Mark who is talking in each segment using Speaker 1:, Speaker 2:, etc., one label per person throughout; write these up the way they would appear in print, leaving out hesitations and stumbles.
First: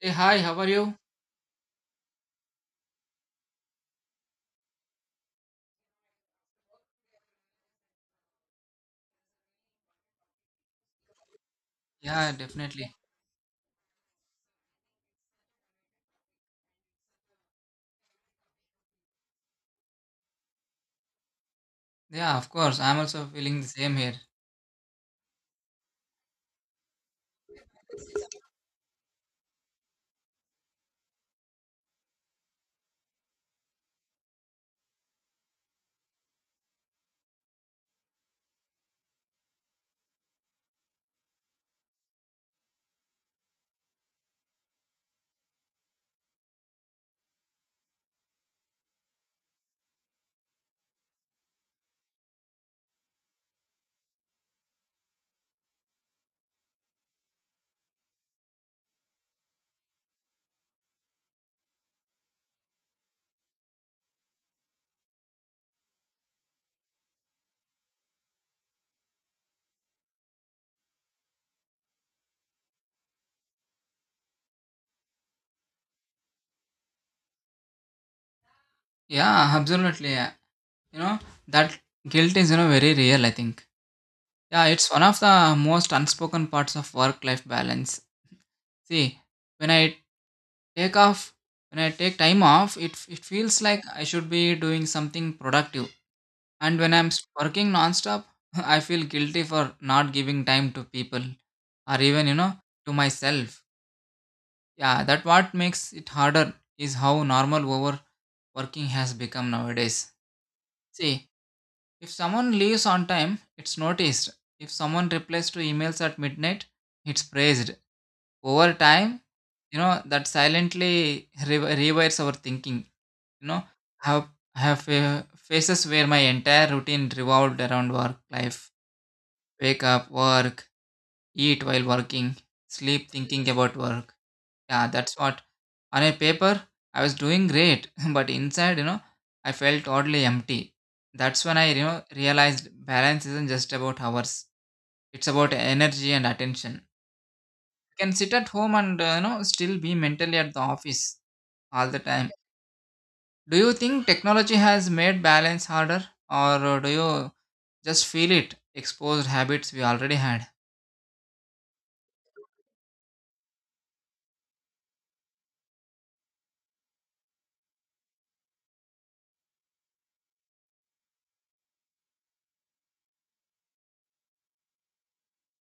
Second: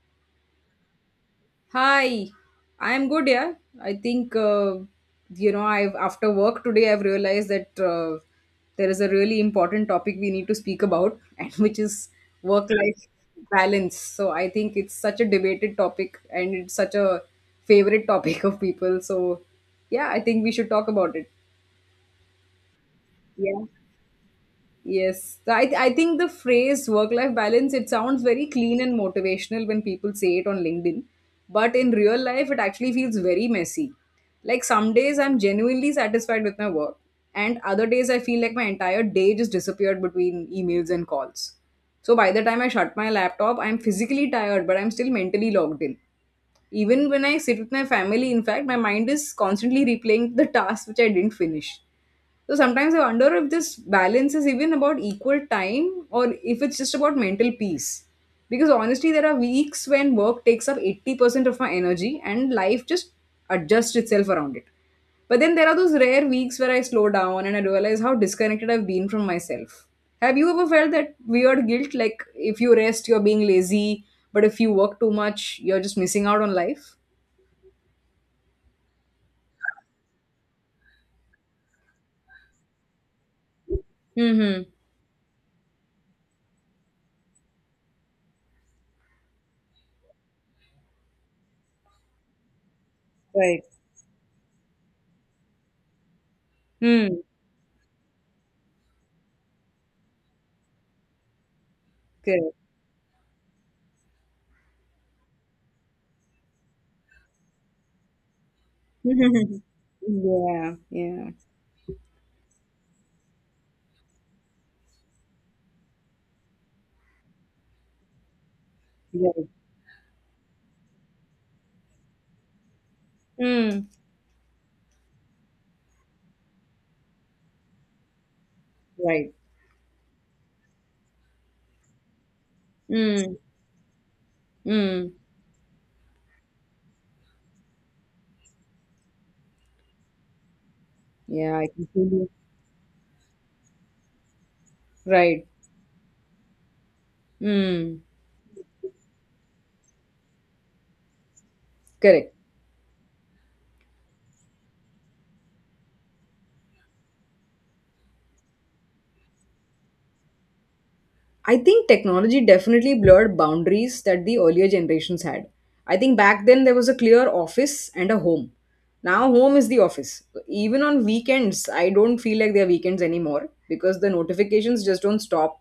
Speaker 1: Hey, hi, how are you?
Speaker 2: Hi, I'm good. Yeah, I think you know, I've after work today I've realized that there is a really important topic we need to speak about, and which is
Speaker 1: Yeah, definitely.
Speaker 2: work-life balance. So I think it's such a debated topic, and it's such a favorite topic of people. So yeah, I think we should talk about it.
Speaker 1: Yeah, of course. I'm also feeling
Speaker 2: Yeah.
Speaker 1: the same here.
Speaker 2: Yes, I think the phrase work life balance it sounds very clean and motivational when people say it on LinkedIn, but in real life it actually feels very messy. Like some days I'm genuinely satisfied with my work, and other days I feel like my entire day just disappeared between emails and calls. So by the time I shut my laptop, I'm physically tired, but I'm still mentally logged in. Even when I sit with my family, in fact, my mind is constantly replaying the tasks which I didn't finish. So sometimes I wonder if this balance is even about equal time or if it's just about mental peace. Because honestly, there are weeks when work takes up 80% of my energy and life just adjusts itself around it. But then there are those rare weeks where I slow down and I realize how disconnected I've been from myself. Have you ever felt that weird guilt, like if you rest, you're being lazy, but if you work too much, you're just missing out on life?
Speaker 1: Yeah, absolutely. Yeah. You know, that guilt is, very real, I think.
Speaker 2: Mm-hmm.
Speaker 1: Yeah, it's one of the most unspoken parts of work-life balance. See, when I take off, when I take time off, it feels
Speaker 2: Right.
Speaker 1: like I should be doing something productive. And when I'm
Speaker 2: Hmm.
Speaker 1: working nonstop, I feel guilty for not giving time to people or even,
Speaker 2: Correct.
Speaker 1: to myself. Yeah, that what makes it harder is how normal overworking has become nowadays.
Speaker 2: Yeah. Yeah.
Speaker 1: See, if someone leaves on time, it's noticed. If someone replies to emails at midnight, it's praised. Over time,
Speaker 2: Right.
Speaker 1: that silently rewires our thinking. You know,
Speaker 2: Hmm.
Speaker 1: I have I have phases where my entire routine revolved around work life,
Speaker 2: Right.
Speaker 1: wake up, work, eat while working, sleep
Speaker 2: Hmm.
Speaker 1: thinking about work. Yeah,
Speaker 2: Hmm.
Speaker 1: that's what. On a paper, I was doing great, but inside, I felt oddly empty. That's
Speaker 2: Yeah.
Speaker 1: when
Speaker 2: I
Speaker 1: I, you
Speaker 2: can
Speaker 1: know,
Speaker 2: feel you.
Speaker 1: realized balance isn't just about hours. It's
Speaker 2: Right.
Speaker 1: about energy and attention. You
Speaker 2: Hmm.
Speaker 1: can sit at home and, still be mentally at the office all the time.
Speaker 2: Correct.
Speaker 1: Do you think technology has made balance harder, or do you just feel it? Exposed habits we already had.
Speaker 2: I think technology definitely blurred boundaries that the earlier generations had. I think back then there was a clear office and a home. Now home is the office. Even on weekends, I don't feel like they're weekends anymore because the notifications just don't stop.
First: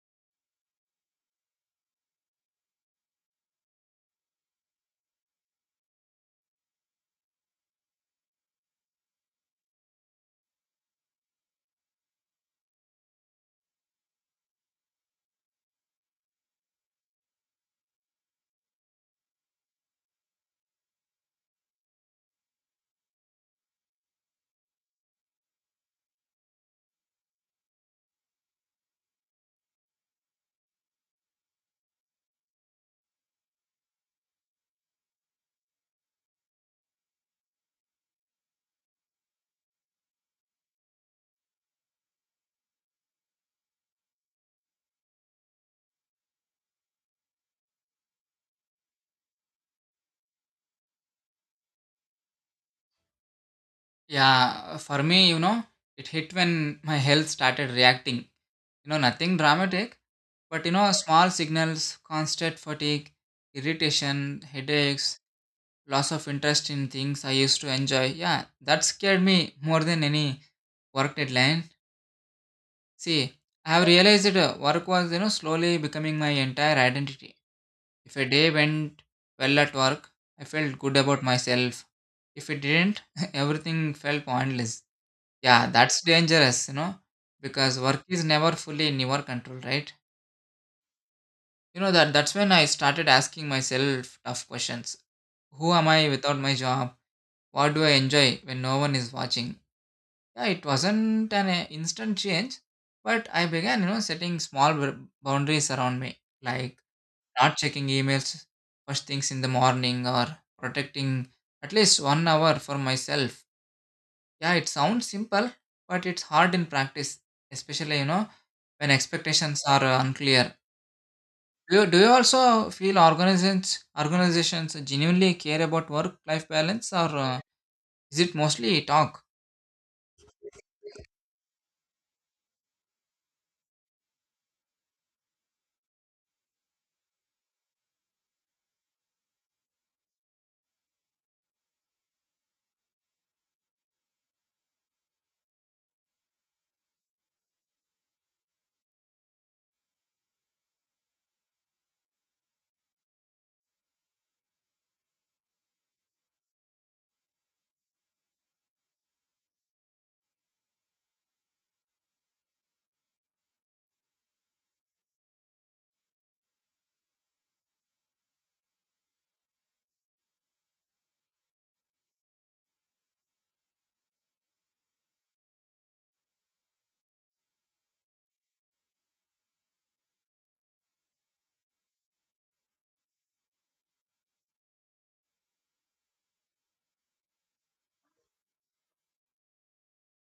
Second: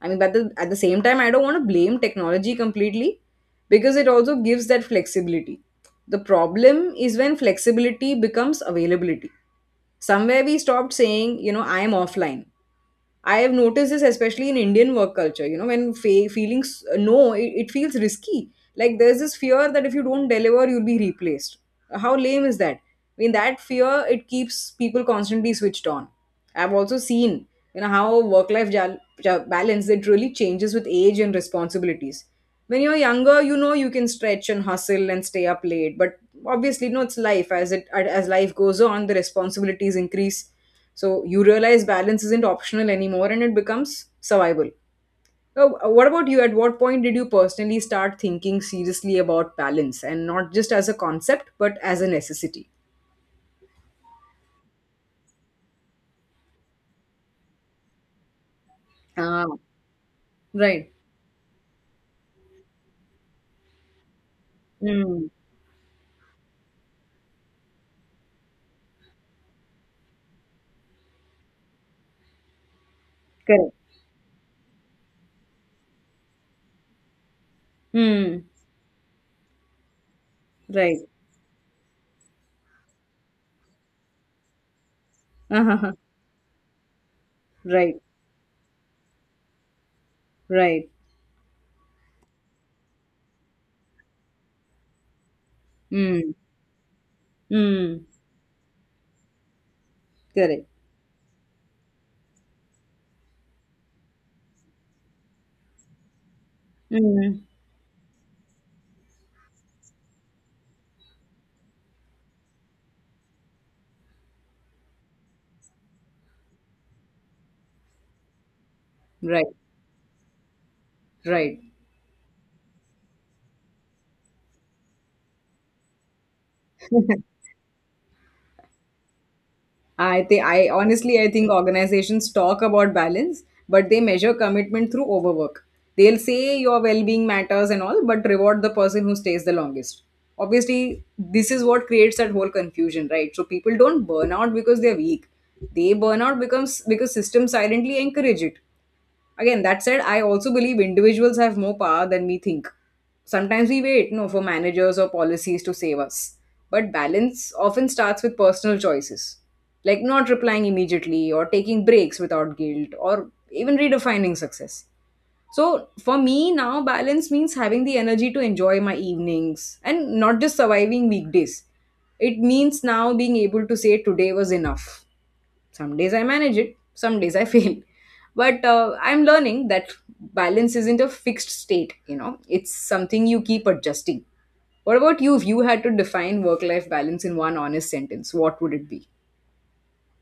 Speaker 2: I mean, but the, at the same time, I don't want to blame technology completely because it also gives that flexibility. The problem is when flexibility becomes availability. Somewhere we stopped saying, you know, I am offline. I have noticed this especially in Indian work culture. You know, when feelings, no, it feels risky. Like there's this fear that if you don't deliver, you'll be replaced. How lame is that? I mean, that fear it keeps people constantly switched on. I've also seen, you know, how work-life balance it really changes with age and responsibilities. When you're younger, you know, you can stretch and hustle and stay up late, but obviously, no, it's life as life goes on, the responsibilities increase. So you realize balance isn't optional anymore and it becomes survival. So what about you, at what point did you personally start thinking seriously about balance and not just as a concept but as a necessity?
Speaker 1: Yeah, for me, it hit when my health started reacting. Nothing
Speaker 2: Ah.
Speaker 1: dramatic, but
Speaker 2: Right.
Speaker 1: small signals, constant fatigue, irritation, headaches,
Speaker 2: Mm.
Speaker 1: loss of interest in things I used to enjoy. Yeah, that scared me more than any work deadline. See, I
Speaker 2: Correct.
Speaker 1: have realized that work was, slowly becoming my entire identity. If a
Speaker 2: Mm.
Speaker 1: day went well at work, I felt good
Speaker 2: Right.
Speaker 1: about myself. If it didn't, everything felt pointless. Yeah,
Speaker 2: Uh-huh.
Speaker 1: that's dangerous, because
Speaker 2: Right.
Speaker 1: work is never fully in your control, right?
Speaker 2: Right.
Speaker 1: That's when I started asking myself tough questions. Who am I
Speaker 2: Mm.
Speaker 1: without my job? What do I
Speaker 2: Mm.
Speaker 1: enjoy when no one is watching? Yeah, it
Speaker 2: Correct.
Speaker 1: wasn't an instant change, but I began, setting small boundaries around me, like
Speaker 2: Mm.
Speaker 1: not checking emails first things in the morning or protecting at least one hour for myself. Yeah, it sounds simple, but it's hard in practice, especially when
Speaker 2: Right.
Speaker 1: expectations are unclear.
Speaker 2: Right.
Speaker 1: Do you also feel organizations genuinely care about work life balance, or is it mostly talk?
Speaker 2: I think, I honestly, I think organizations talk about balance, but they measure commitment through overwork. They'll say your well-being matters and all, but reward the person who stays the longest. Obviously, this is what creates that whole confusion, right? So people don't burn out because they're weak. They burn out becomes because systems silently encourage it. Again, that said, I also believe individuals have more power than we think. Sometimes we wait, no, for managers or policies to save us. But balance often starts with personal choices, like not replying immediately or taking breaks without guilt or even redefining success. So for me now, balance means having the energy to enjoy my evenings and not just surviving weekdays. It means now being able to say today was enough. Some days I manage it, some days I fail. But I'm learning that balance isn't a fixed state, you know, it's something you keep adjusting. What about you? If you had to define work life balance in one honest sentence, what would it be?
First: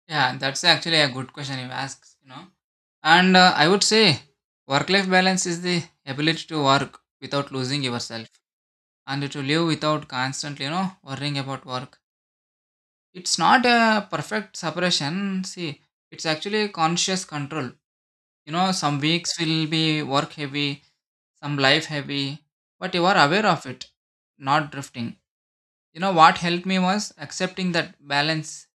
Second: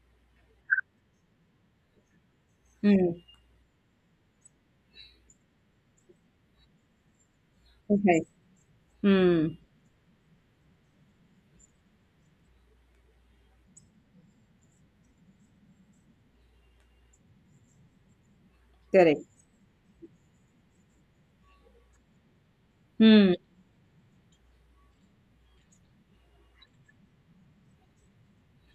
Speaker 1: Yeah, that's actually a good question you asked. You know,
Speaker 2: Hmm.
Speaker 1: and uh, I would say work life balance is the ability to work without losing
Speaker 2: Okay.
Speaker 1: yourself and to
Speaker 2: Hmm.
Speaker 1: live without constantly worrying about work. It's not a perfect separation. See, it's actually conscious control. Some
Speaker 2: Correct.
Speaker 1: weeks will be work heavy, some life heavy, but you are
Speaker 2: Hmm.
Speaker 1: aware of it, not drifting. What helped me was accepting that balance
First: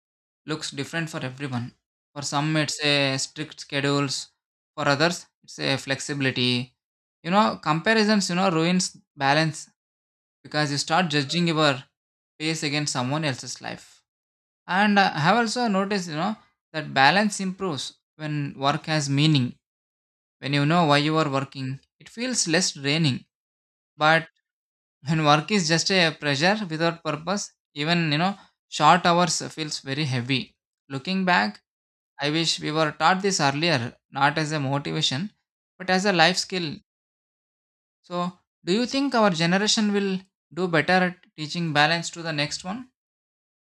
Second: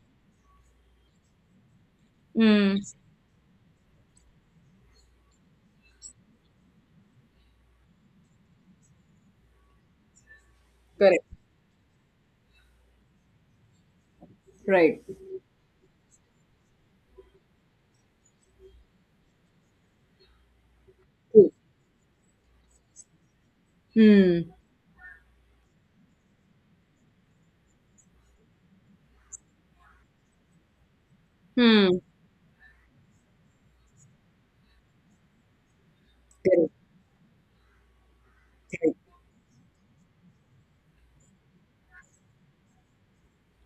Speaker 1: looks different for everyone. For some,
Speaker 2: Hmm.
Speaker 1: it's a strict schedules, for others, it's a flexibility. Comparisons, ruins balance because you start
Speaker 2: Correct.
Speaker 1: judging your pace against someone else's life. And
Speaker 2: Right.
Speaker 1: I have also noticed, that balance improves when work has meaning when you know why you are
Speaker 2: True.
Speaker 1: working, it feels less draining. But
Speaker 2: Hmm.
Speaker 1: when work is just a pressure without purpose, even short hours feels very heavy. Looking back,
Speaker 2: Hmm.
Speaker 1: I wish we were taught this earlier, not as a motivation, but as a life
Speaker 2: Correct.
Speaker 1: skill. So, do you think our generation will do better at teaching balance to the next one?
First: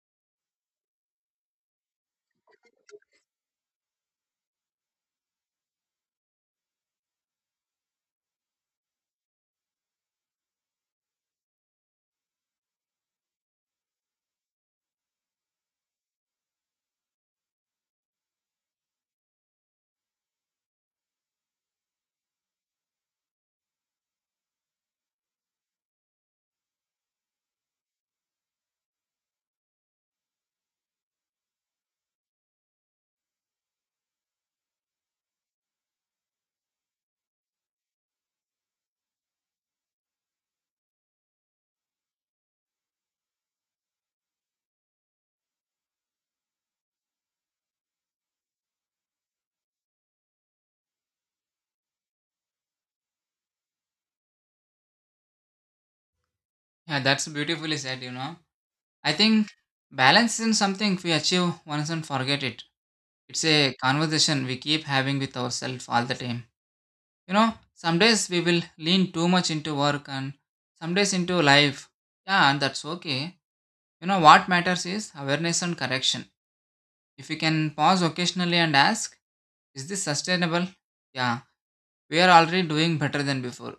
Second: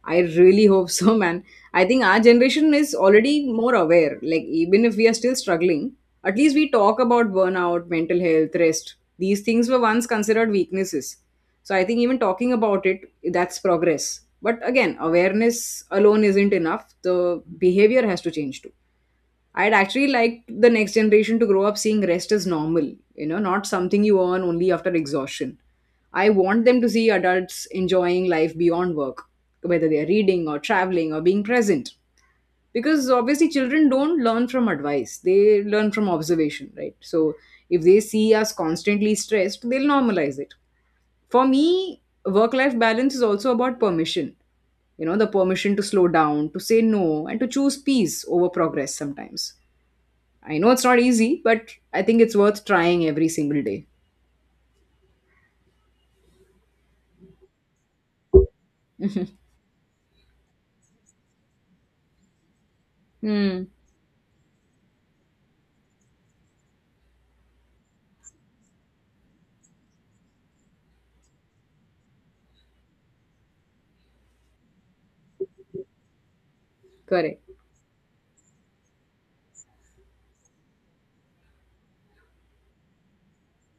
Speaker 2: I really hope so, man. I think our generation is already more aware. Like, even if we are still struggling, at least we talk about burnout, mental health, rest. These things were once considered weaknesses. So, I think even talking about it, that's progress. But again, awareness alone isn't enough. The behavior has to change too. I'd actually like the next generation to grow up seeing rest as normal, you know, not something you earn only after exhaustion. I want them to see adults enjoying life beyond work, whether they're reading or traveling or being present. Because obviously, children don't learn from advice, they learn from observation, right? So, if they see us constantly stressed, they'll normalize it. For me, work life balance is also about permission, you know, the permission to slow down, to say no, and to choose peace over progress sometimes. I know it's not easy, but I think it's worth trying every single day.
Speaker 1: Yeah, that's beautifully said. I think balance isn't something we achieve once and forget it. It's
Speaker 2: Hmm.
Speaker 1: a conversation we keep having with ourselves all the time. you know some days we will lean too much into work and some days into life. Yeah, and that's okay. What matters is awareness and correction. If we
Speaker 2: Correct.
Speaker 1: can pause occasionally and ask, is this sustainable? Yeah, we are already doing better than before.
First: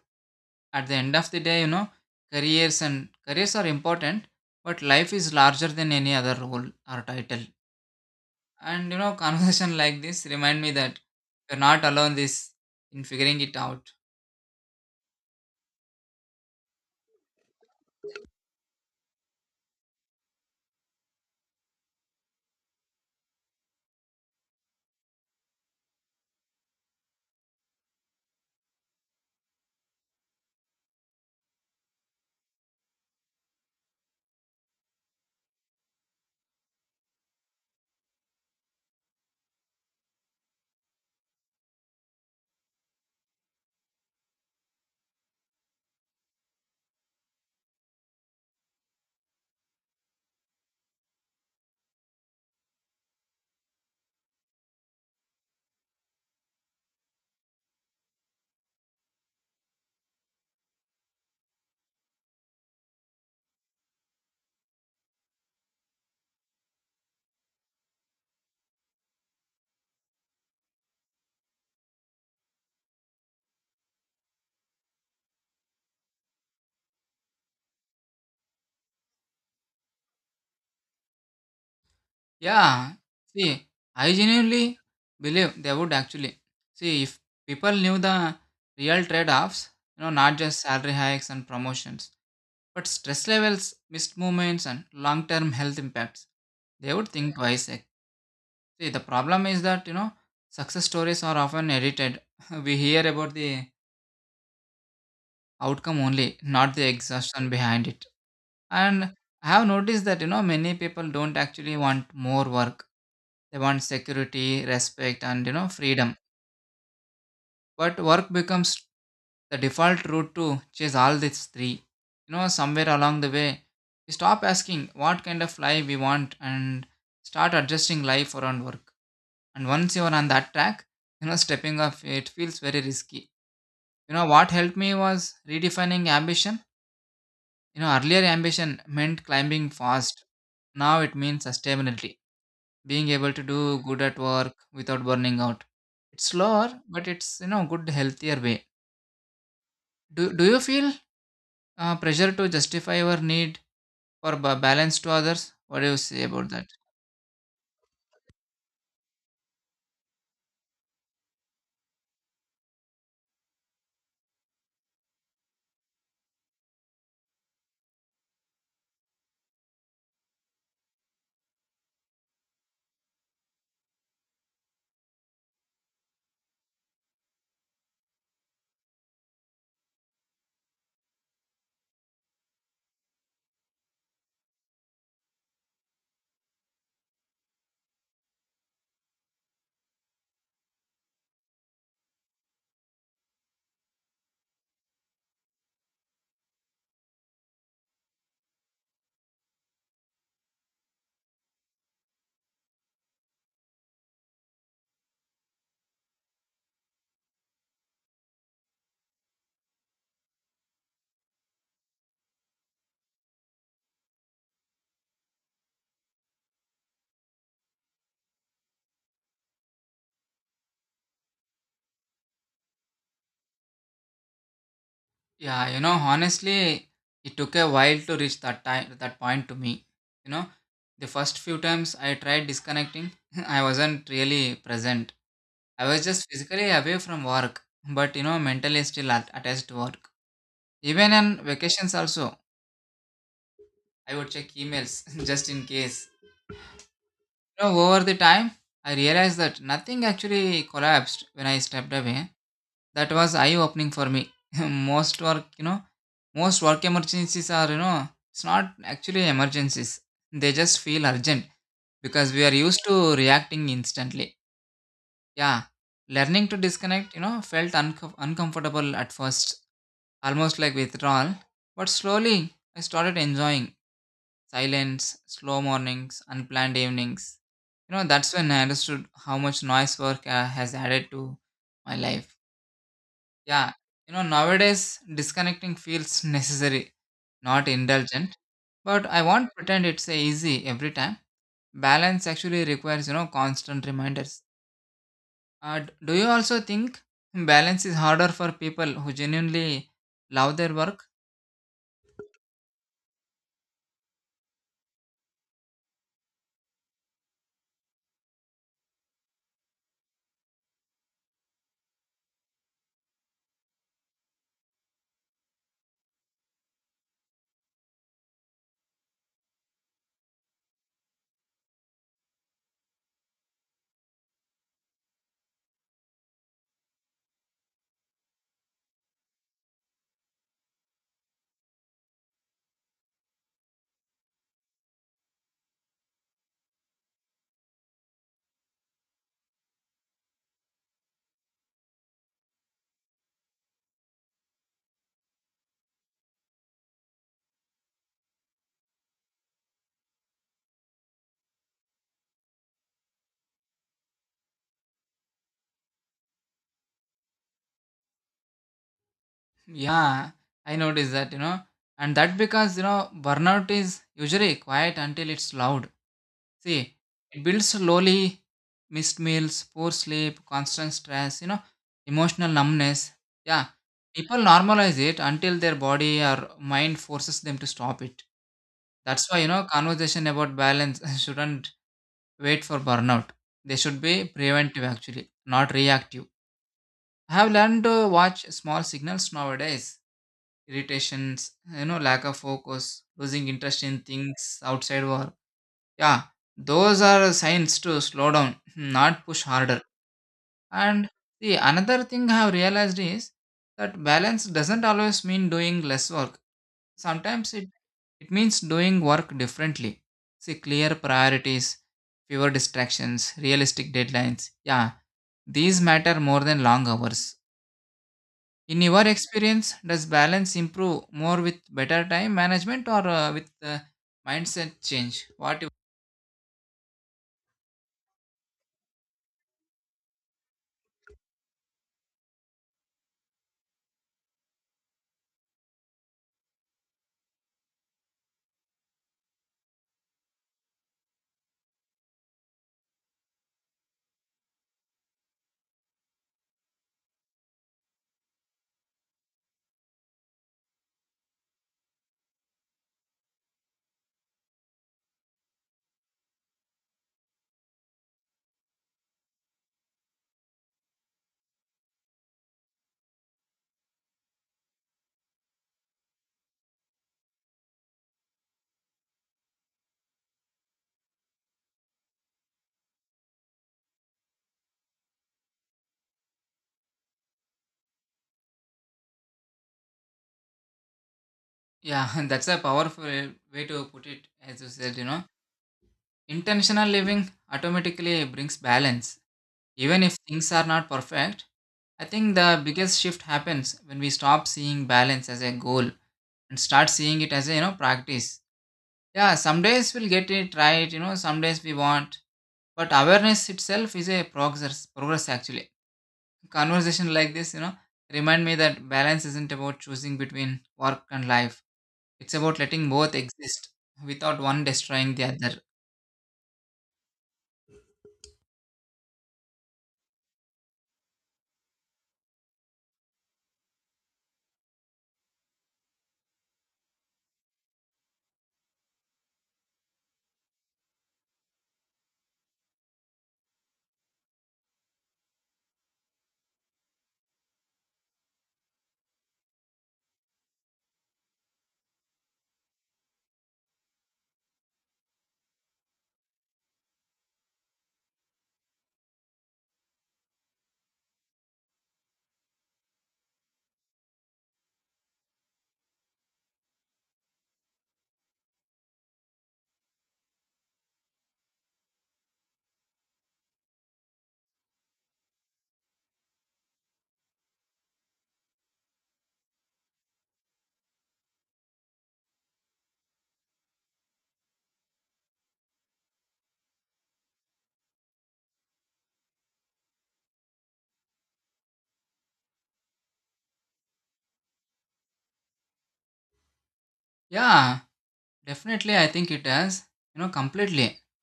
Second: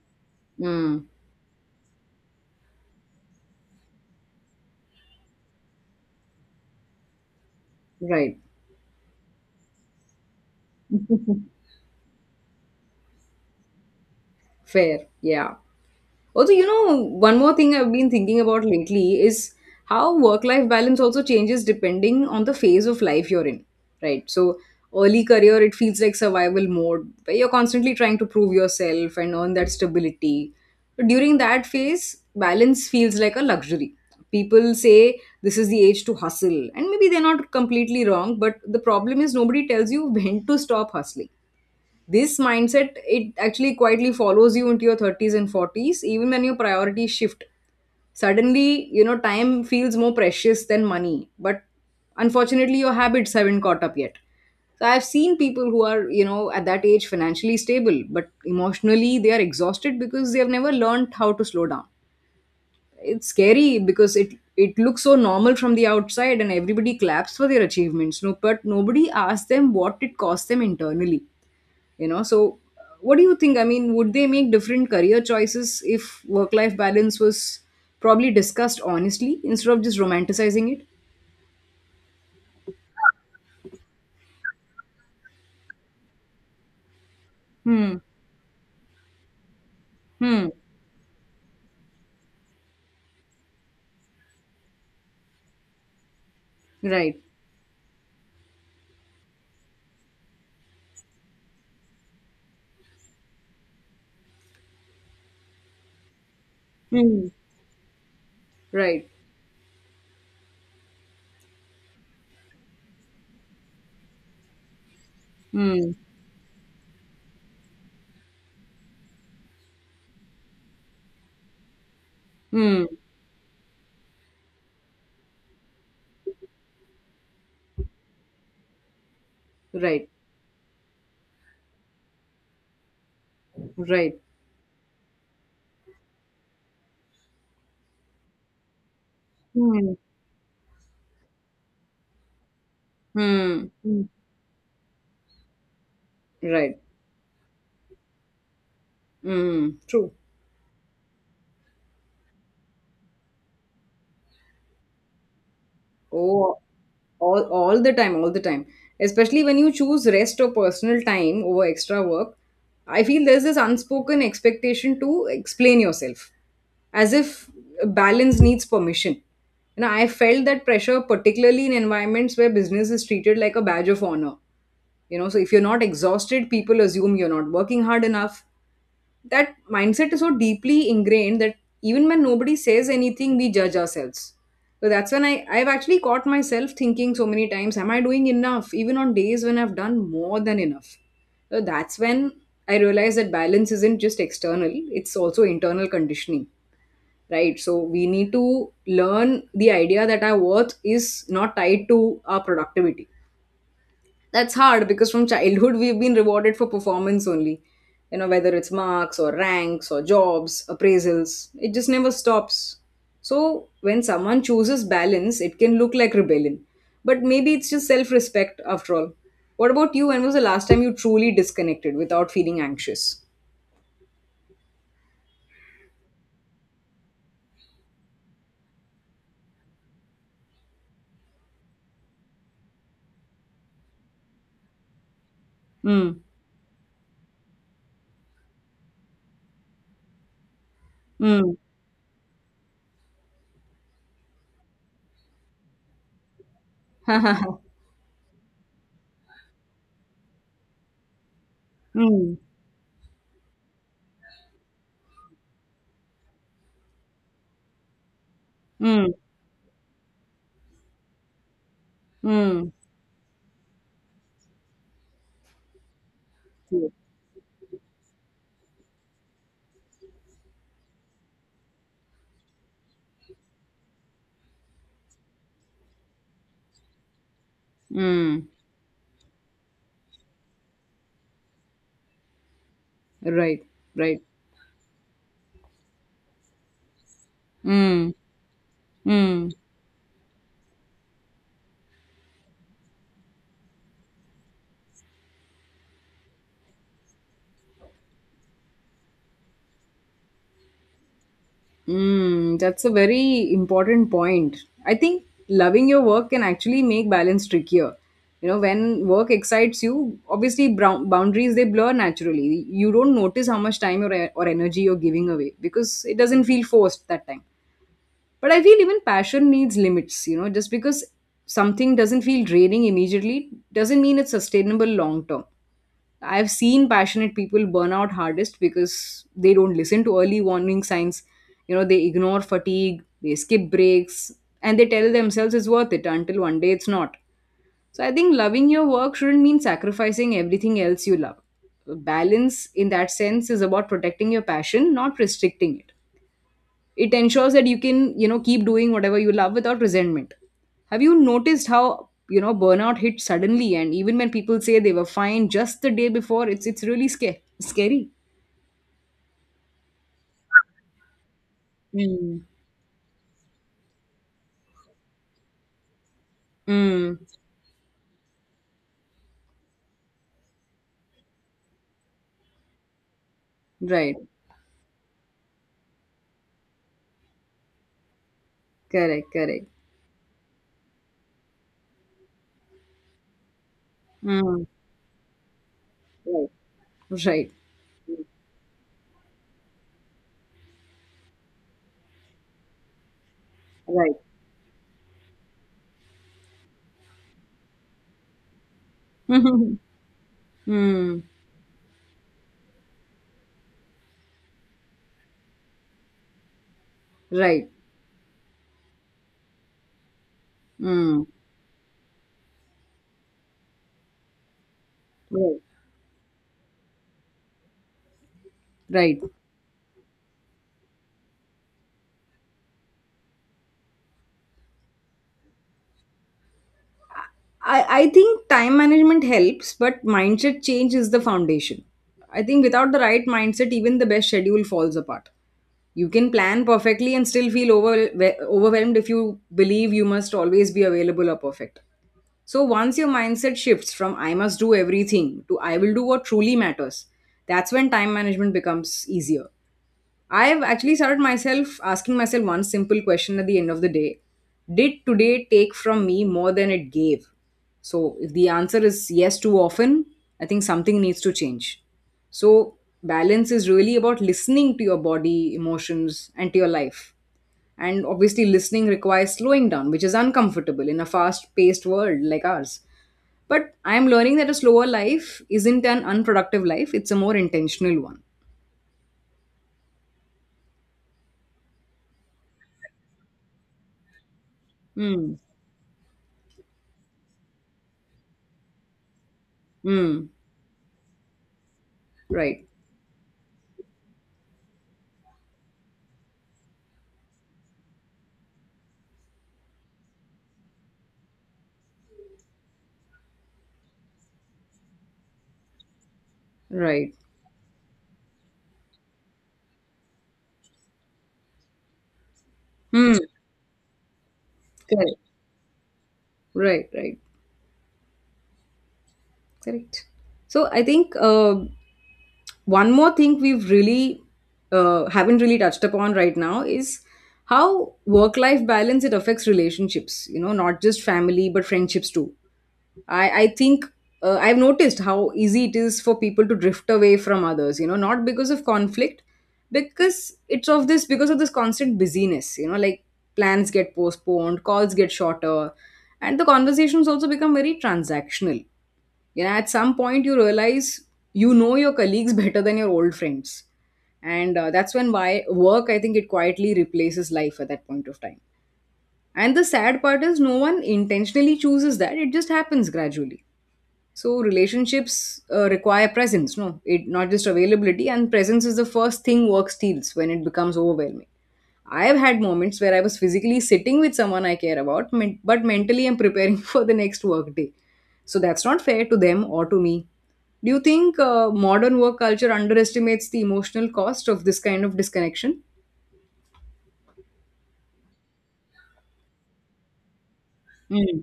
Speaker 1: At the
Speaker 2: Hmm.
Speaker 1: end of the day, careers and careers are important, but life is larger than any other role or title.
Speaker 2: Right.
Speaker 1: And conversation like this remind me that we're not alone this in figuring it out.
Speaker 2: Fair. Yeah. Also, you know, one more thing I've been thinking about lately is how work life balance also changes depending on the phase of life you're in, right? So, early career, it feels like survival mode where you're constantly trying to prove yourself and earn that stability. During that phase, balance feels like a luxury. People say this is the age to hustle, and maybe they're not completely wrong, but the problem is nobody tells you when to stop hustling. This mindset it actually quietly follows you into your 30s and 40s, even when your priorities shift suddenly, you know, time feels more precious than money, but unfortunately your habits haven't caught up yet. So I've seen people who are, you know, at that age financially stable, but emotionally they are exhausted because they have never learned how to slow down. It's scary because it looks so normal from the outside, and everybody claps for their achievements, no, but nobody asks them what it cost them internally, you know. So what do you think, I mean, would they make different career choices if work life balance was probably discussed honestly instead of just romanticizing it?
Speaker 1: Yeah, see, I genuinely believe they would actually. See, if people
Speaker 2: Hmm.
Speaker 1: knew the real trade offs, not
Speaker 2: Hmm.
Speaker 1: just salary hikes and promotions, but stress levels, missed movements, and long term health impacts, they would
Speaker 2: Right.
Speaker 1: think twice. Eh. See, the problem is that, success stories are often edited. We hear about the outcome only, not the
Speaker 2: Hmm.
Speaker 1: exhaustion behind it.
Speaker 2: Right.
Speaker 1: And I have noticed that many people don't actually want more work. They want security, respect, and
Speaker 2: Hmm.
Speaker 1: freedom. But work becomes the default route to chase all these three. You know,
Speaker 2: Hmm.
Speaker 1: somewhere along the way, we stop asking what kind of life we want and start adjusting life around work. And once you
Speaker 2: Right.
Speaker 1: are on that track, stepping off it feels very risky. You
Speaker 2: Right.
Speaker 1: know, what helped me was redefining ambition. Earlier ambition meant climbing
Speaker 2: Hmm.
Speaker 1: fast. Now it means sustainability, being able to
Speaker 2: Hmm.
Speaker 1: do good at work without burning out. It's
Speaker 2: Right.
Speaker 1: slower, but it's good healthier way.
Speaker 2: Hmm. True.
Speaker 1: Do you feel pressure to justify your need for balance to others? What do you say about
Speaker 2: Oh,
Speaker 1: that?
Speaker 2: all the time, all the time. Especially when you choose rest or personal time over extra work, I feel there's this unspoken expectation to explain yourself, as if balance needs permission. You know, I felt that pressure, particularly in environments where business is treated like a badge of honor. You know, so if you're not exhausted, people assume you're not working hard enough. That mindset is so deeply ingrained that even when nobody says anything, we judge ourselves. So that's when I've actually caught myself thinking so many times, am I doing enough, even on days when I've done more than enough. So that's when I realized that balance isn't just external, it's also internal conditioning. Right, so we need to learn the idea that our worth is not tied to our productivity. That's hard because from childhood we've been rewarded for performance only. You know, whether it's marks or ranks or jobs, appraisals, it just never stops. So when someone chooses balance, it can look like rebellion. But maybe it's just self respect after all. What about you? When was the last time you truly disconnected without feeling anxious?
Speaker 1: Yeah, honestly, it took a while to reach that point to me. You know, the first few times I tried disconnecting, I wasn't really present. I was
Speaker 2: Mm.
Speaker 1: just physically away from work, but mentally still attached to work. Even on
Speaker 2: Mm.
Speaker 1: vacations, also, I would check emails just in case. You know, over the time, I realized that nothing actually collapsed when I stepped away.
Speaker 2: Mm.
Speaker 1: That was eye opening for me. most work, you know, most work emergencies are, it's not
Speaker 2: Mm.
Speaker 1: actually emergencies. They just feel urgent because we are
Speaker 2: Mm.
Speaker 1: used to reacting instantly. Yeah, learning to disconnect, felt uncomfortable at first, almost like withdrawal. But slowly, I started enjoying silence, slow mornings, unplanned evenings. That's
Speaker 2: Mm.
Speaker 1: when I understood how much noise work has added to my life.
Speaker 2: Right.
Speaker 1: Yeah,
Speaker 2: Right.
Speaker 1: nowadays disconnecting feels necessary, not
Speaker 2: Mm.
Speaker 1: indulgent. But I
Speaker 2: Mm.
Speaker 1: won't pretend it's easy every time. Balance actually requires, constant reminders. Do you also think balance is harder for people who genuinely love their work?
Speaker 2: Mm, that's a very important point. I think loving your work can actually make balance trickier. You know, when work excites you, obviously, boundaries they blur naturally. You don't notice how much time or energy you're giving away because it doesn't feel forced that time. But I feel even passion needs limits. You know, just because something doesn't feel draining immediately doesn't mean it's sustainable long term. I've seen passionate people burn out hardest because they don't listen to early warning signs. You know, they ignore fatigue, they skip breaks, and they tell themselves it's worth it until one day it's not. So I think loving your work shouldn't mean sacrificing everything else you love. Balance in that sense is about protecting your passion, not restricting it. Ensures that you can, you know, keep doing whatever you love without resentment. Have you noticed how, you know, burnout hits suddenly, and even when people say they were fine just the day before, it's really scary, scary?
Speaker 1: Yeah, I noticed that, and that
Speaker 2: Mm.
Speaker 1: because, burnout is usually quiet until it's loud. See,
Speaker 2: Mm.
Speaker 1: it builds slowly, missed meals, poor sleep, constant stress, emotional numbness. Yeah,
Speaker 2: Right.
Speaker 1: people normalize it until their body or mind forces them to stop it. That's
Speaker 2: Correct.
Speaker 1: why,
Speaker 2: Correct.
Speaker 1: conversation about balance shouldn't wait for burnout. They should be
Speaker 2: Mm.
Speaker 1: preventive actually, not reactive.
Speaker 2: Right.
Speaker 1: I
Speaker 2: Right.
Speaker 1: have learned to watch small signals nowadays, irritations, lack of focus, losing interest in
Speaker 2: Right.
Speaker 1: things outside work. Yeah, those are signs to slow down, not push harder. And
Speaker 2: Mm.
Speaker 1: see, another thing I have realized is that balance doesn't always mean doing less work. Sometimes it,
Speaker 2: Right.
Speaker 1: it means doing work differently. See, clear
Speaker 2: Mm.
Speaker 1: priorities, fewer distractions, realistic deadlines. Yeah,
Speaker 2: Right.
Speaker 1: these matter more than long hours. In your
Speaker 2: Right.
Speaker 1: experience, does balance improve more with better time management or with mindset change? What?
Speaker 2: I think time management helps, but mindset change is the foundation. I think without the right mindset, even the best schedule falls apart. You can plan perfectly and still feel overwhelmed if you believe you must always be available or perfect. So once your mindset shifts from I must do everything to I will do what truly matters, that's when time management becomes easier. I've actually started myself asking myself one simple question at the end of the day. Did today take from me more than it gave? So if the answer is yes too often, I think something needs to change. So balance is really about listening to your body, emotions, and to your life. And obviously, listening requires slowing down, which is uncomfortable in a fast paced world like ours. But I'm learning that a slower life isn't an unproductive life, it's a more intentional one.
Speaker 1: Yeah, that's a powerful way to put it. As you said,
Speaker 2: Mm.
Speaker 1: intentional living automatically brings balance, even if
Speaker 2: Mm.
Speaker 1: things are not perfect. I think the
Speaker 2: Right,
Speaker 1: biggest shift happens when we stop seeing balance as a goal and start seeing it as a practice. Yeah, some days we'll get it right, some days we won't. But awareness itself is a progress actually.
Speaker 2: right.
Speaker 1: Conversation like this, remind me that balance isn't about choosing between work and life. It's about letting both
Speaker 2: Hmm.
Speaker 1: exist without one destroying
Speaker 2: Correct.
Speaker 1: the other.
Speaker 2: Right, right. Correct. So I think one more thing we've really haven't really touched upon right now is how work life balance it affects relationships, you know, not just family but friendships too. I think I've noticed how easy it is for people to drift away from others, you know, not because of conflict, because of this constant busyness, you know, like plans get postponed, calls get shorter, and the conversations also become very transactional. You know, at some point you realize, you know, your colleagues better than your old friends. And That's when why work, I think it quietly replaces life at that point of time. And the sad part is no one intentionally chooses that, it just happens gradually. So relationships require presence, no, it not just availability. And presence is the first thing work steals when it becomes overwhelming. I have had moments where I was physically sitting with someone I care about, but mentally I'm preparing for the next work day. So that's not fair to them or to me. Do you think modern work culture underestimates the emotional cost of this kind of disconnection?
Speaker 1: Yeah, definitely. I think it has, completely.
Speaker 2: Mm,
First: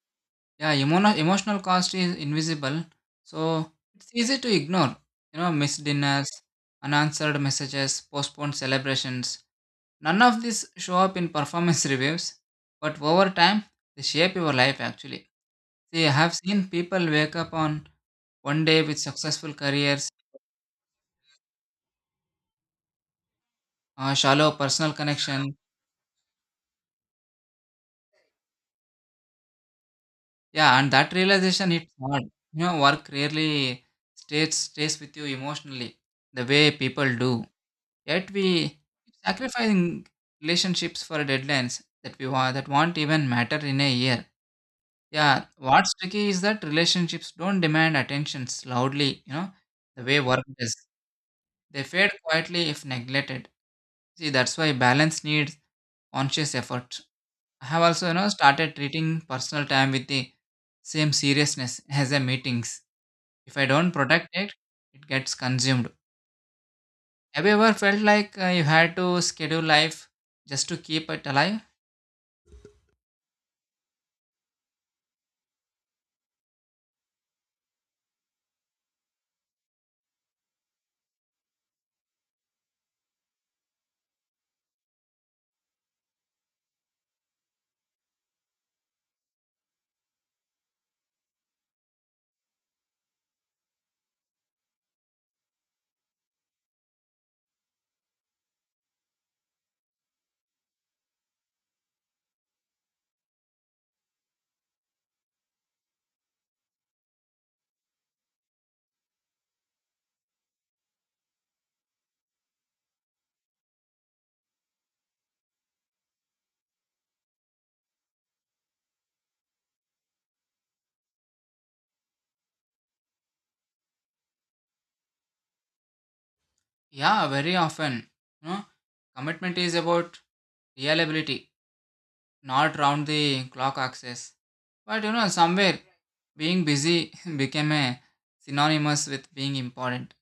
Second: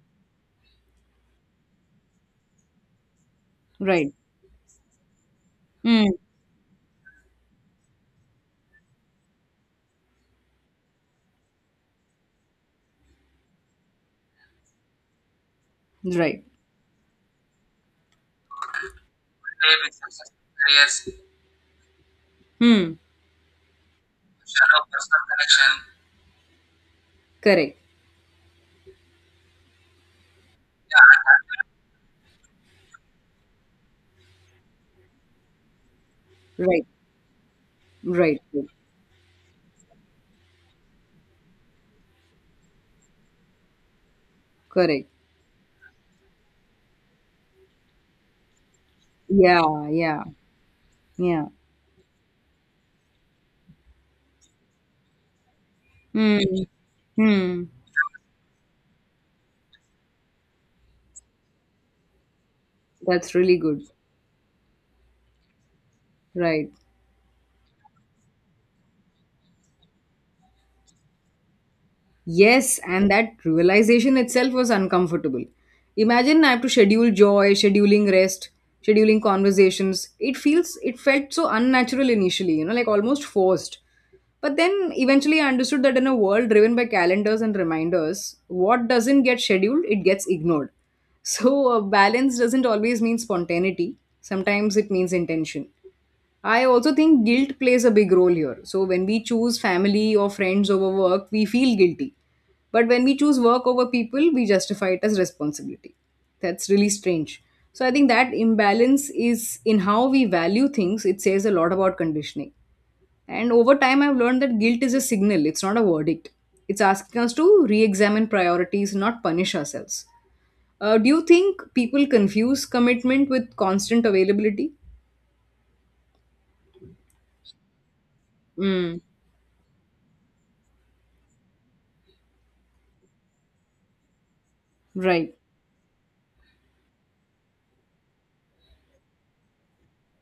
Speaker 1: Yeah, emotional cost is invisible, so it's
Speaker 2: right.
Speaker 1: easy to ignore. Missed
Speaker 2: Mm,
Speaker 1: dinners, unanswered messages, postponed celebrations. None of this show up in performance reviews, but over time, they shape your life actually. See, I have
Speaker 2: right.
Speaker 1: seen people wake up on one day with successful careers,
Speaker 2: Hmm.
Speaker 1: shallow personal connection.
Speaker 2: Correct.
Speaker 1: Yeah, and that realization hits hard. Work rarely stays with you emotionally the way
Speaker 2: Right.
Speaker 1: people do. Yet
Speaker 2: Right.
Speaker 1: we
Speaker 2: Right.
Speaker 1: keep sacrificing relationships for deadlines that we want that won't even matter in a year.
Speaker 2: Correct.
Speaker 1: Yeah, what's tricky is that relationships don't demand attentions loudly. You know,
Speaker 2: Yeah,
Speaker 1: the way
Speaker 2: yeah,
Speaker 1: work does.
Speaker 2: yeah.
Speaker 1: They fade quietly if neglected. See, that's why balance needs
Speaker 2: Hmm.
Speaker 1: conscious effort. I
Speaker 2: Hmm.
Speaker 1: have also, started treating personal time with the same seriousness as the meetings.
Speaker 2: That's really
Speaker 1: If I
Speaker 2: good.
Speaker 1: don't protect it, it gets consumed.
Speaker 2: Right.
Speaker 1: Have you ever felt like you had to schedule life just to keep it alive?
Speaker 2: Yes, and that realization itself was uncomfortable. Imagine I have to schedule joy, scheduling rest, scheduling conversations. It felt so unnatural initially, you know, like almost forced. But then eventually I understood that in a world driven by calendars and reminders, what doesn't get scheduled, it gets ignored. So a balance doesn't always mean spontaneity. Sometimes it means intention. I also think guilt plays a big role here. So when we choose family or friends over work, we feel guilty. But when we choose work over people, we justify it as responsibility. That's really strange. So I think that imbalance is in how we value things, it says a lot about conditioning. And over time, I've learned that guilt is a signal, it's not a verdict. It's asking us to re examine priorities, not punish ourselves. Do you think people confuse commitment with constant availability?
Speaker 1: Yeah, very often. You know,
Speaker 2: Mm,
Speaker 1: commitment is about reliability, not round the clock access. But you know,
Speaker 2: right,
Speaker 1: somewhere being busy became a synonymous with being important.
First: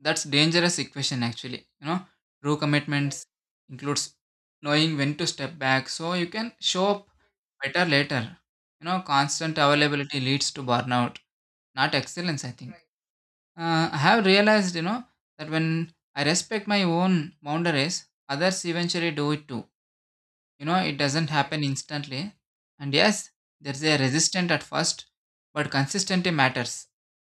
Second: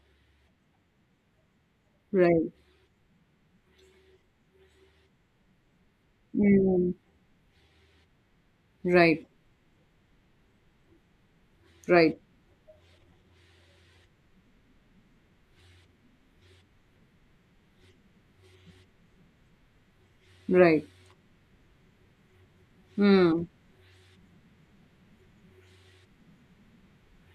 Speaker 1: That's dangerous equation actually. You know,
Speaker 2: right.
Speaker 1: true commitments includes knowing when to step back so you can show
Speaker 2: Mm.
Speaker 1: up better later. You know,
Speaker 2: Right,
Speaker 1: constant availability leads to burnout, not
Speaker 2: right,
Speaker 1: excellence, I think. I have realized, you know, that when I respect my own boundaries, others eventually do it too. You know,
Speaker 2: right.
Speaker 1: it doesn't happen instantly. And yes,
Speaker 2: Hmm.
Speaker 1: there's a resistance at first, but consistency matters.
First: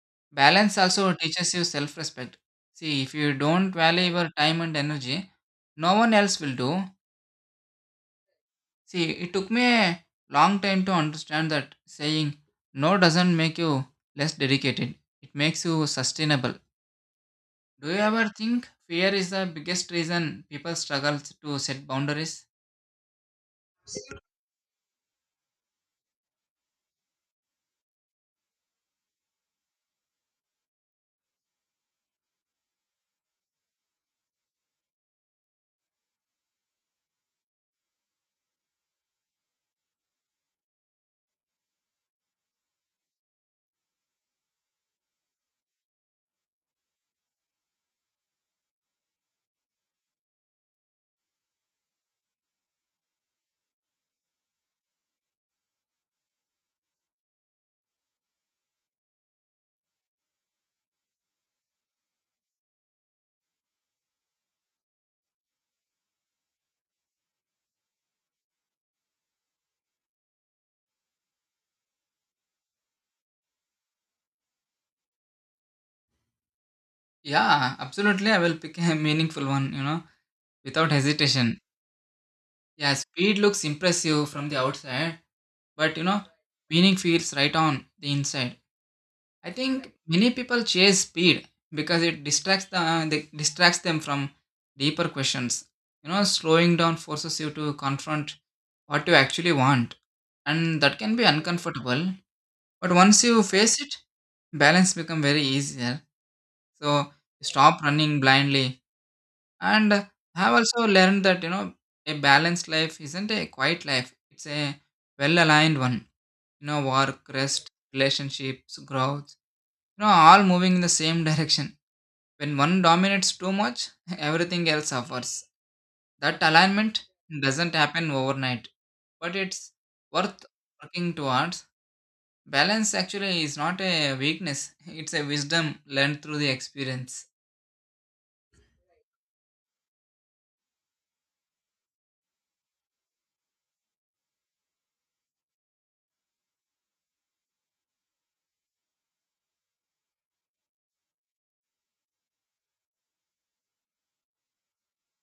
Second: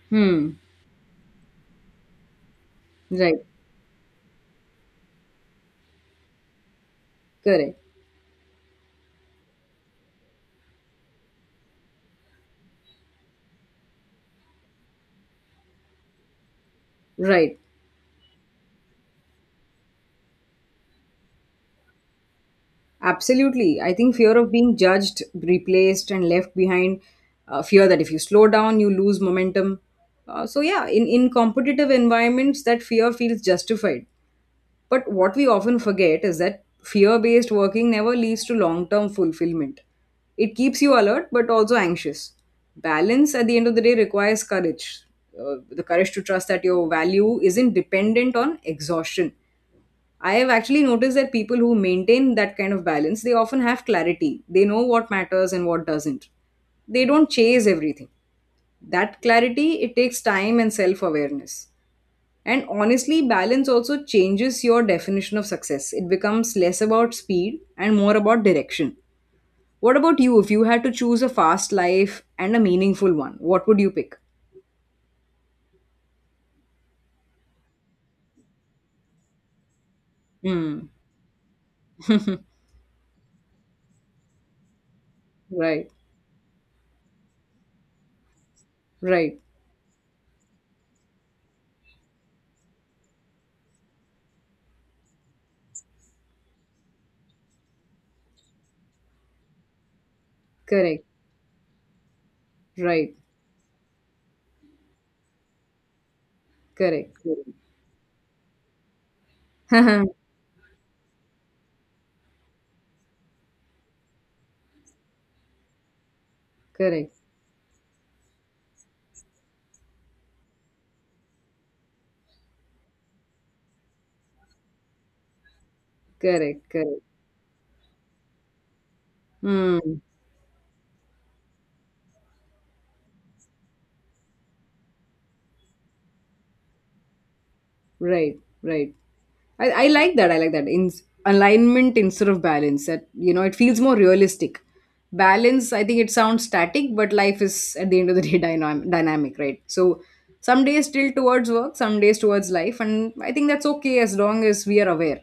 Speaker 2: Hmm.
Speaker 1: Balance also teaches you self respect. See, if you
Speaker 2: Right.
Speaker 1: don't value your time and energy, no one else will do.
Speaker 2: Correct.
Speaker 1: See, it took me a long time to understand that saying no doesn't make you less dedicated, it makes you sustainable.
Speaker 2: Right.
Speaker 1: Do you ever think fear is the biggest reason people struggle to set boundaries?
Speaker 2: Absolutely. I think fear of being judged, replaced, and left behind. Fear that if you slow down, you lose momentum. So yeah, in competitive environments, that fear feels justified. But what we often forget is that fear based working never leads to long term fulfillment. It keeps you alert but also anxious. Balance at the end of the day requires courage, the courage to trust that your value isn't dependent on exhaustion. I have actually noticed that people who maintain that kind of balance, they often have clarity. They know what matters and what doesn't. They don't chase everything. That clarity, it takes time and self awareness. And honestly, balance also changes your definition of success. It becomes less about speed and more about direction. What about you? If you had to choose a fast life and a meaningful one, what would you pick?
Speaker 1: Yeah, absolutely. I will pick a meaningful one, you know,
Speaker 2: Hmm.
Speaker 1: without hesitation. Yeah, speed looks impressive from the outside,
Speaker 2: Right.
Speaker 1: but you know, meaning feels right on the inside.
Speaker 2: Right.
Speaker 1: I think many people chase speed because it distracts they distracts them from deeper questions. You know, slowing down forces you to confront what you actually want, and that
Speaker 2: Correct.
Speaker 1: can be uncomfortable. But
Speaker 2: Right.
Speaker 1: once you face it, balance become very easier. So
Speaker 2: Correct. Correct.
Speaker 1: stop running blindly, and I have also learned that you know a balanced life isn't a quiet life; it's a well-aligned one. You know,
Speaker 2: Correct.
Speaker 1: work, rest, relationships, growth you know, all moving in the same direction. When one dominates too much, everything else suffers. That
Speaker 2: Correct. Correct.
Speaker 1: alignment doesn't happen overnight, but it's
Speaker 2: Hmm.
Speaker 1: worth working towards. Balance actually is not a weakness, it's a wisdom learned through the experience.
Speaker 2: Right, right. I like that. I like that. In alignment instead of balance. That, you know, it feels more realistic. Balance, I think it sounds static, but life is at the end of the day dynamic, right? So some days still towards work, some days towards life, and I think that's okay as long as we are aware.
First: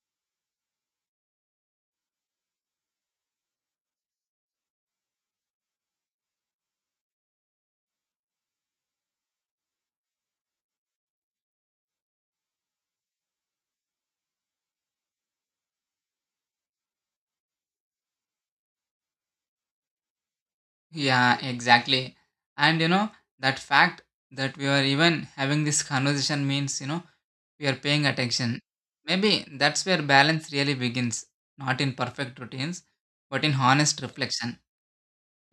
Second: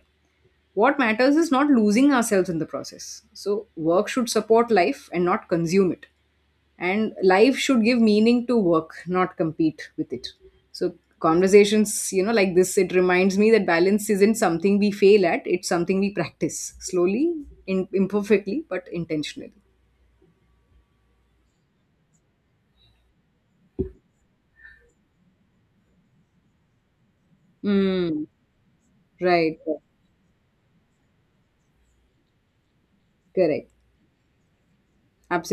Speaker 2: What matters is not losing ourselves in the process. So work should support life and not consume it, and life should give meaning to work not compete with it. So conversations, you know, like this, it reminds me that balance isn't something we fail at, it's something we practice slowly, in, imperfectly but intentionally.
Speaker 1: Yeah, exactly. And you know, that fact that we are even having this conversation means, you know, we are paying
Speaker 2: Mm,
Speaker 1: attention. Maybe
Speaker 2: right.
Speaker 1: that's where balance really begins, not in perfect routines, but in
Speaker 2: Correct.
Speaker 1: honest reflection.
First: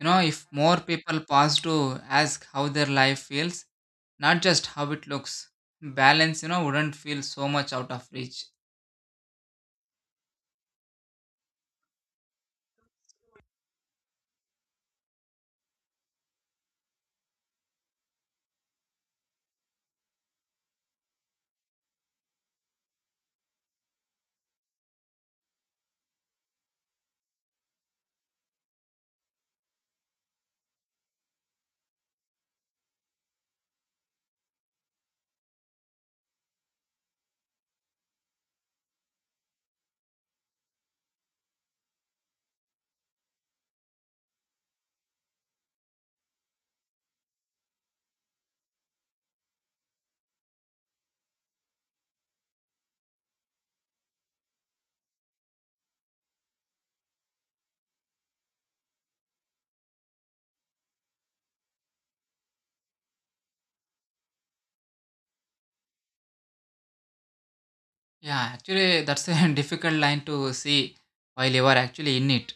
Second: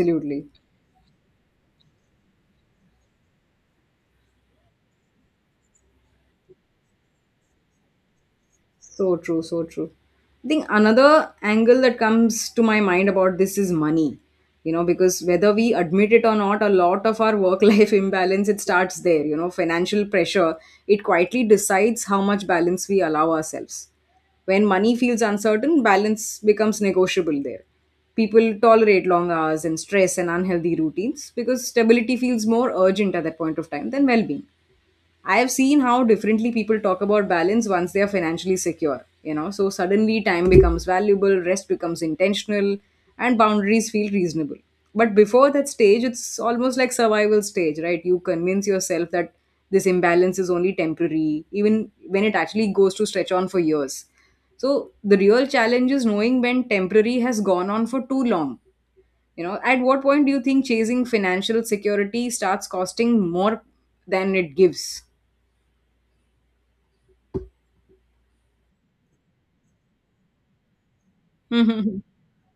Speaker 1: You know, if more people pause to ask how their life feels, not just how it looks, balance, you know, wouldn't feel so much out of reach.
Speaker 2: So true, so true. I think another angle that comes to my mind about this is money. You know, because whether we admit it or not, a lot of our work life imbalance it starts there. You know, financial pressure it quietly decides how much balance we allow ourselves. When money feels uncertain, balance becomes negotiable there. People tolerate long hours and stress and unhealthy routines because stability feels more urgent at that point of time than well being. I have seen how differently people talk about balance once they are financially secure, you know. So suddenly time becomes valuable, rest becomes intentional, and boundaries feel reasonable. But before that stage, it's almost like survival stage, right? You convince yourself that this imbalance is only temporary, even when it actually goes to stretch on for years. So the real challenge is knowing when temporary has gone on for too long. You know, at what point do you think chasing financial security starts costing more than it gives?
Speaker 1: Yeah, actually, that's a difficult line to see while you are
Speaker 2: Mhm.
Speaker 1: actually in it.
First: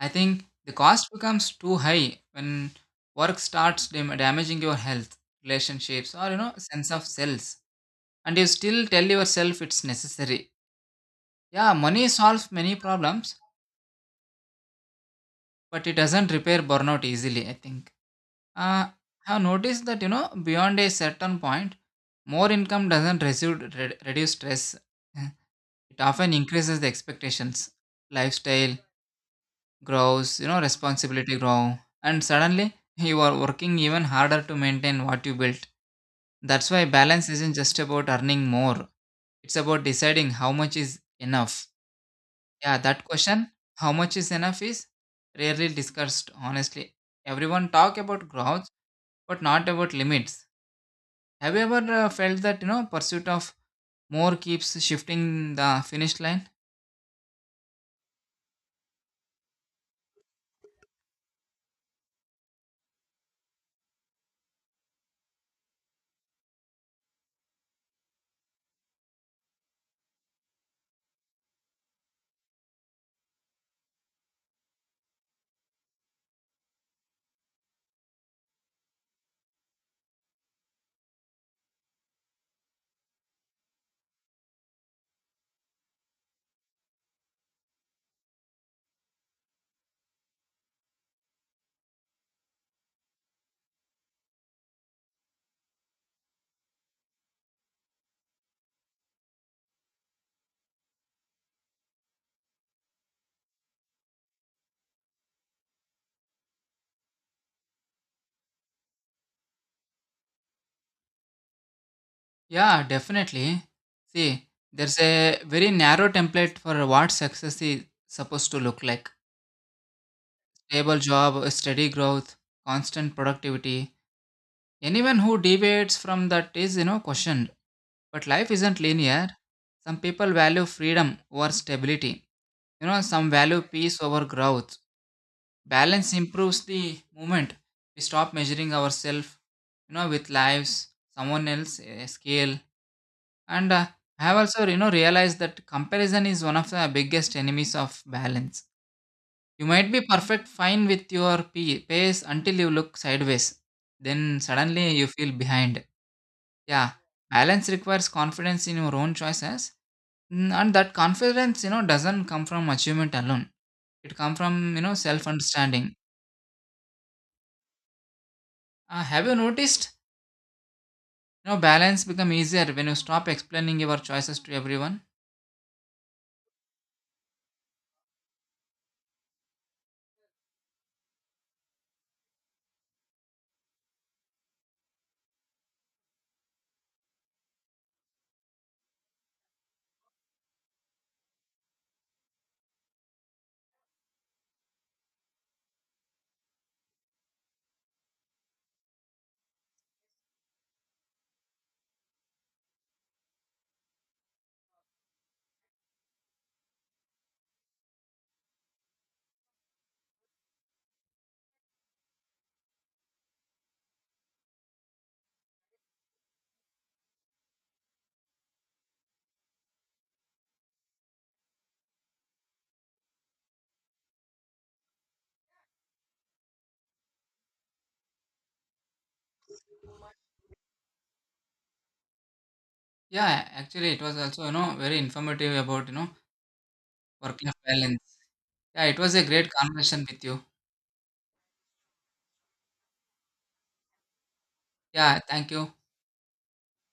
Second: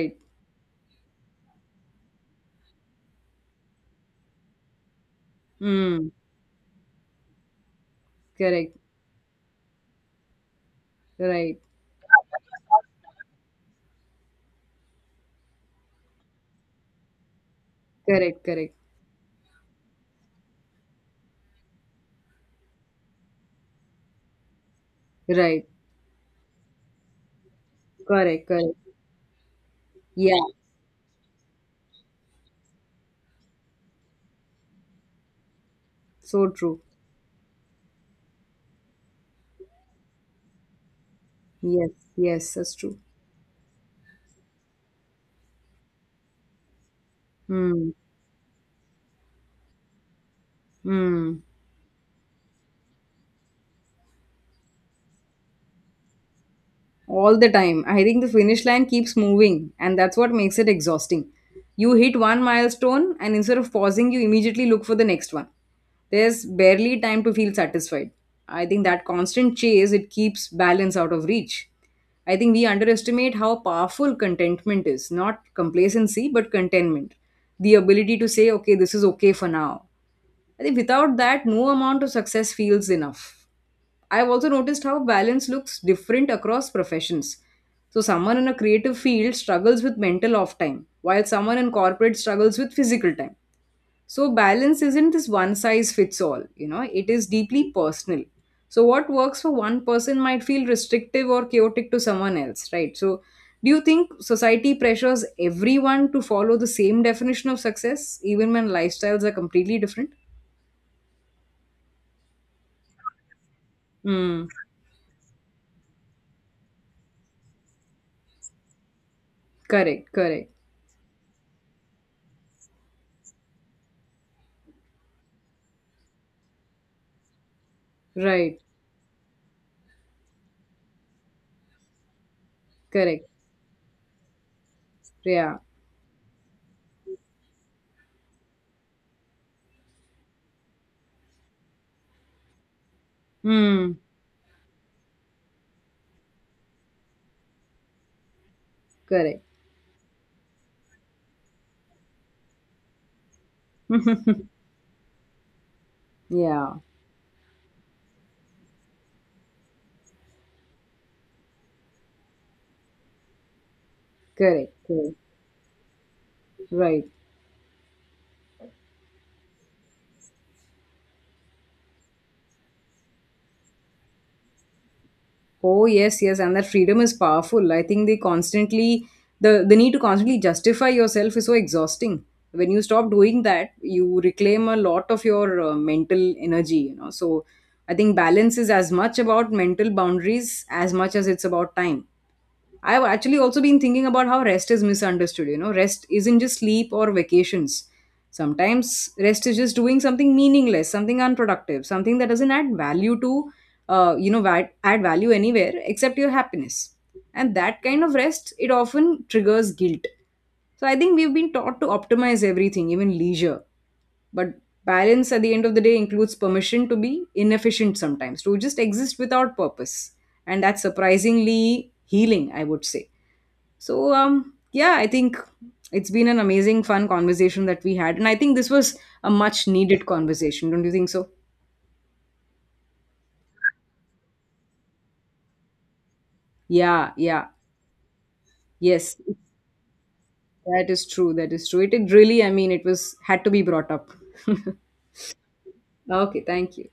Speaker 1: I think the cost becomes too high when work starts damaging your health,
Speaker 2: Mm.
Speaker 1: relationships, or, you know, sense of selves. And you
Speaker 2: Correct.
Speaker 1: still tell yourself it's necessary.
Speaker 2: Right.
Speaker 1: Yeah, money solves many problems, but it doesn't repair burnout easily, I think.
Speaker 2: Correct. Correct.
Speaker 1: Uh, have noticed that you know beyond a certain point, more income doesn't reduce stress. Eh,
Speaker 2: Right.
Speaker 1: It often increases the expectations.
Speaker 2: Correct. Correct.
Speaker 1: Lifestyle
Speaker 2: Yeah.
Speaker 1: grows, you know, responsibility grow, and suddenly you are working even harder to maintain what you built.
Speaker 2: So
Speaker 1: That's
Speaker 2: true.
Speaker 1: why balance isn't just about earning more. It's about deciding how much is enough.
Speaker 2: Yes. Yes. That's
Speaker 1: Yeah,
Speaker 2: true.
Speaker 1: that question, how much is enough, is rarely discussed honestly. Everyone
Speaker 2: Mm.
Speaker 1: talk about growth, but not about limits.
Speaker 2: Mm.
Speaker 1: Have you ever felt that you know pursuit of more keeps shifting the finish line?
Speaker 2: All the time. I think the finish line keeps moving, and that's what makes it exhausting. You hit one milestone, and instead of pausing, you immediately look for the next one. There's barely time to feel satisfied. I think that constant chase it keeps balance out of reach. I think we underestimate how powerful contentment is, not complacency, but contentment. The ability to say, okay, this is okay for now. I think without that, no amount of success feels enough. I've also noticed how balance looks different across professions. So someone in a creative field struggles with mental off time, while someone in corporate struggles with physical time. So balance isn't this one size fits all, you know, it is deeply personal. So what works for one person might feel restrictive or chaotic to someone else, right? So do you think society pressures everyone to follow the same definition of success, even when lifestyles are completely different?
Speaker 1: Yeah, definitely.
Speaker 2: Mm,
Speaker 1: See, there's a very narrow template for what success is supposed to look like.
Speaker 2: correct, correct,
Speaker 1: Stable job, steady growth, constant productivity. Anyone who deviates from that is, you know, questioned. But life
Speaker 2: right,
Speaker 1: isn't linear. Some people value freedom over stability. You know,
Speaker 2: correct,
Speaker 1: some value peace over growth.
Speaker 2: yeah.
Speaker 1: Balance improves the moment we stop measuring ourselves you know with lives someone else a scale. And
Speaker 2: Hmm.
Speaker 1: I have also you know realized that comparison is one of the biggest enemies of balance.
Speaker 2: Correct.
Speaker 1: You might be perfect fine with your pace until you look sideways, then suddenly you feel behind.
Speaker 2: Yeah.
Speaker 1: Yeah, balance requires confidence in your own choices. Mm, and that confidence you know doesn't come from achievement alone, it comes from
Speaker 2: Correct.
Speaker 1: you know
Speaker 2: Correct.
Speaker 1: self understanding.
Speaker 2: Right.
Speaker 1: Have you noticed, you know, balance become easier when you stop explaining your choices to everyone.
Speaker 2: Oh yes, yes. And that freedom is powerful. I think they constantly, the need to constantly justify yourself is so exhausting. When you stop doing that, you reclaim a lot of your mental energy. You know. So I think balance is as much about mental boundaries as much as it's about time. I've actually also been thinking about how rest is misunderstood. You know, rest isn't just sleep or vacations. Sometimes rest is just doing something meaningless, something unproductive, something that doesn't add value to, you know, add value anywhere except your happiness. And that kind of rest, it often triggers guilt. So I think we've been taught to optimize everything, even leisure. But balance at the end of the day includes permission to be inefficient sometimes, to just exist without purpose. And that's surprisingly healing, I would say. So, yeah, I think it's been an amazing, fun conversation that we had. And I think this was a much needed conversation, don't you think so?
Speaker 1: Yeah, actually it was also, you know, very informative about, you know,
Speaker 2: Yeah,
Speaker 1: work
Speaker 2: yeah,
Speaker 1: life balance. Yeah, it was
Speaker 2: yes,
Speaker 1: a great conversation with you.
Speaker 2: that is true. That is true. It really, I mean, it was had to be brought up.
Speaker 1: Yeah, thank you.
Speaker 2: Okay, thank you.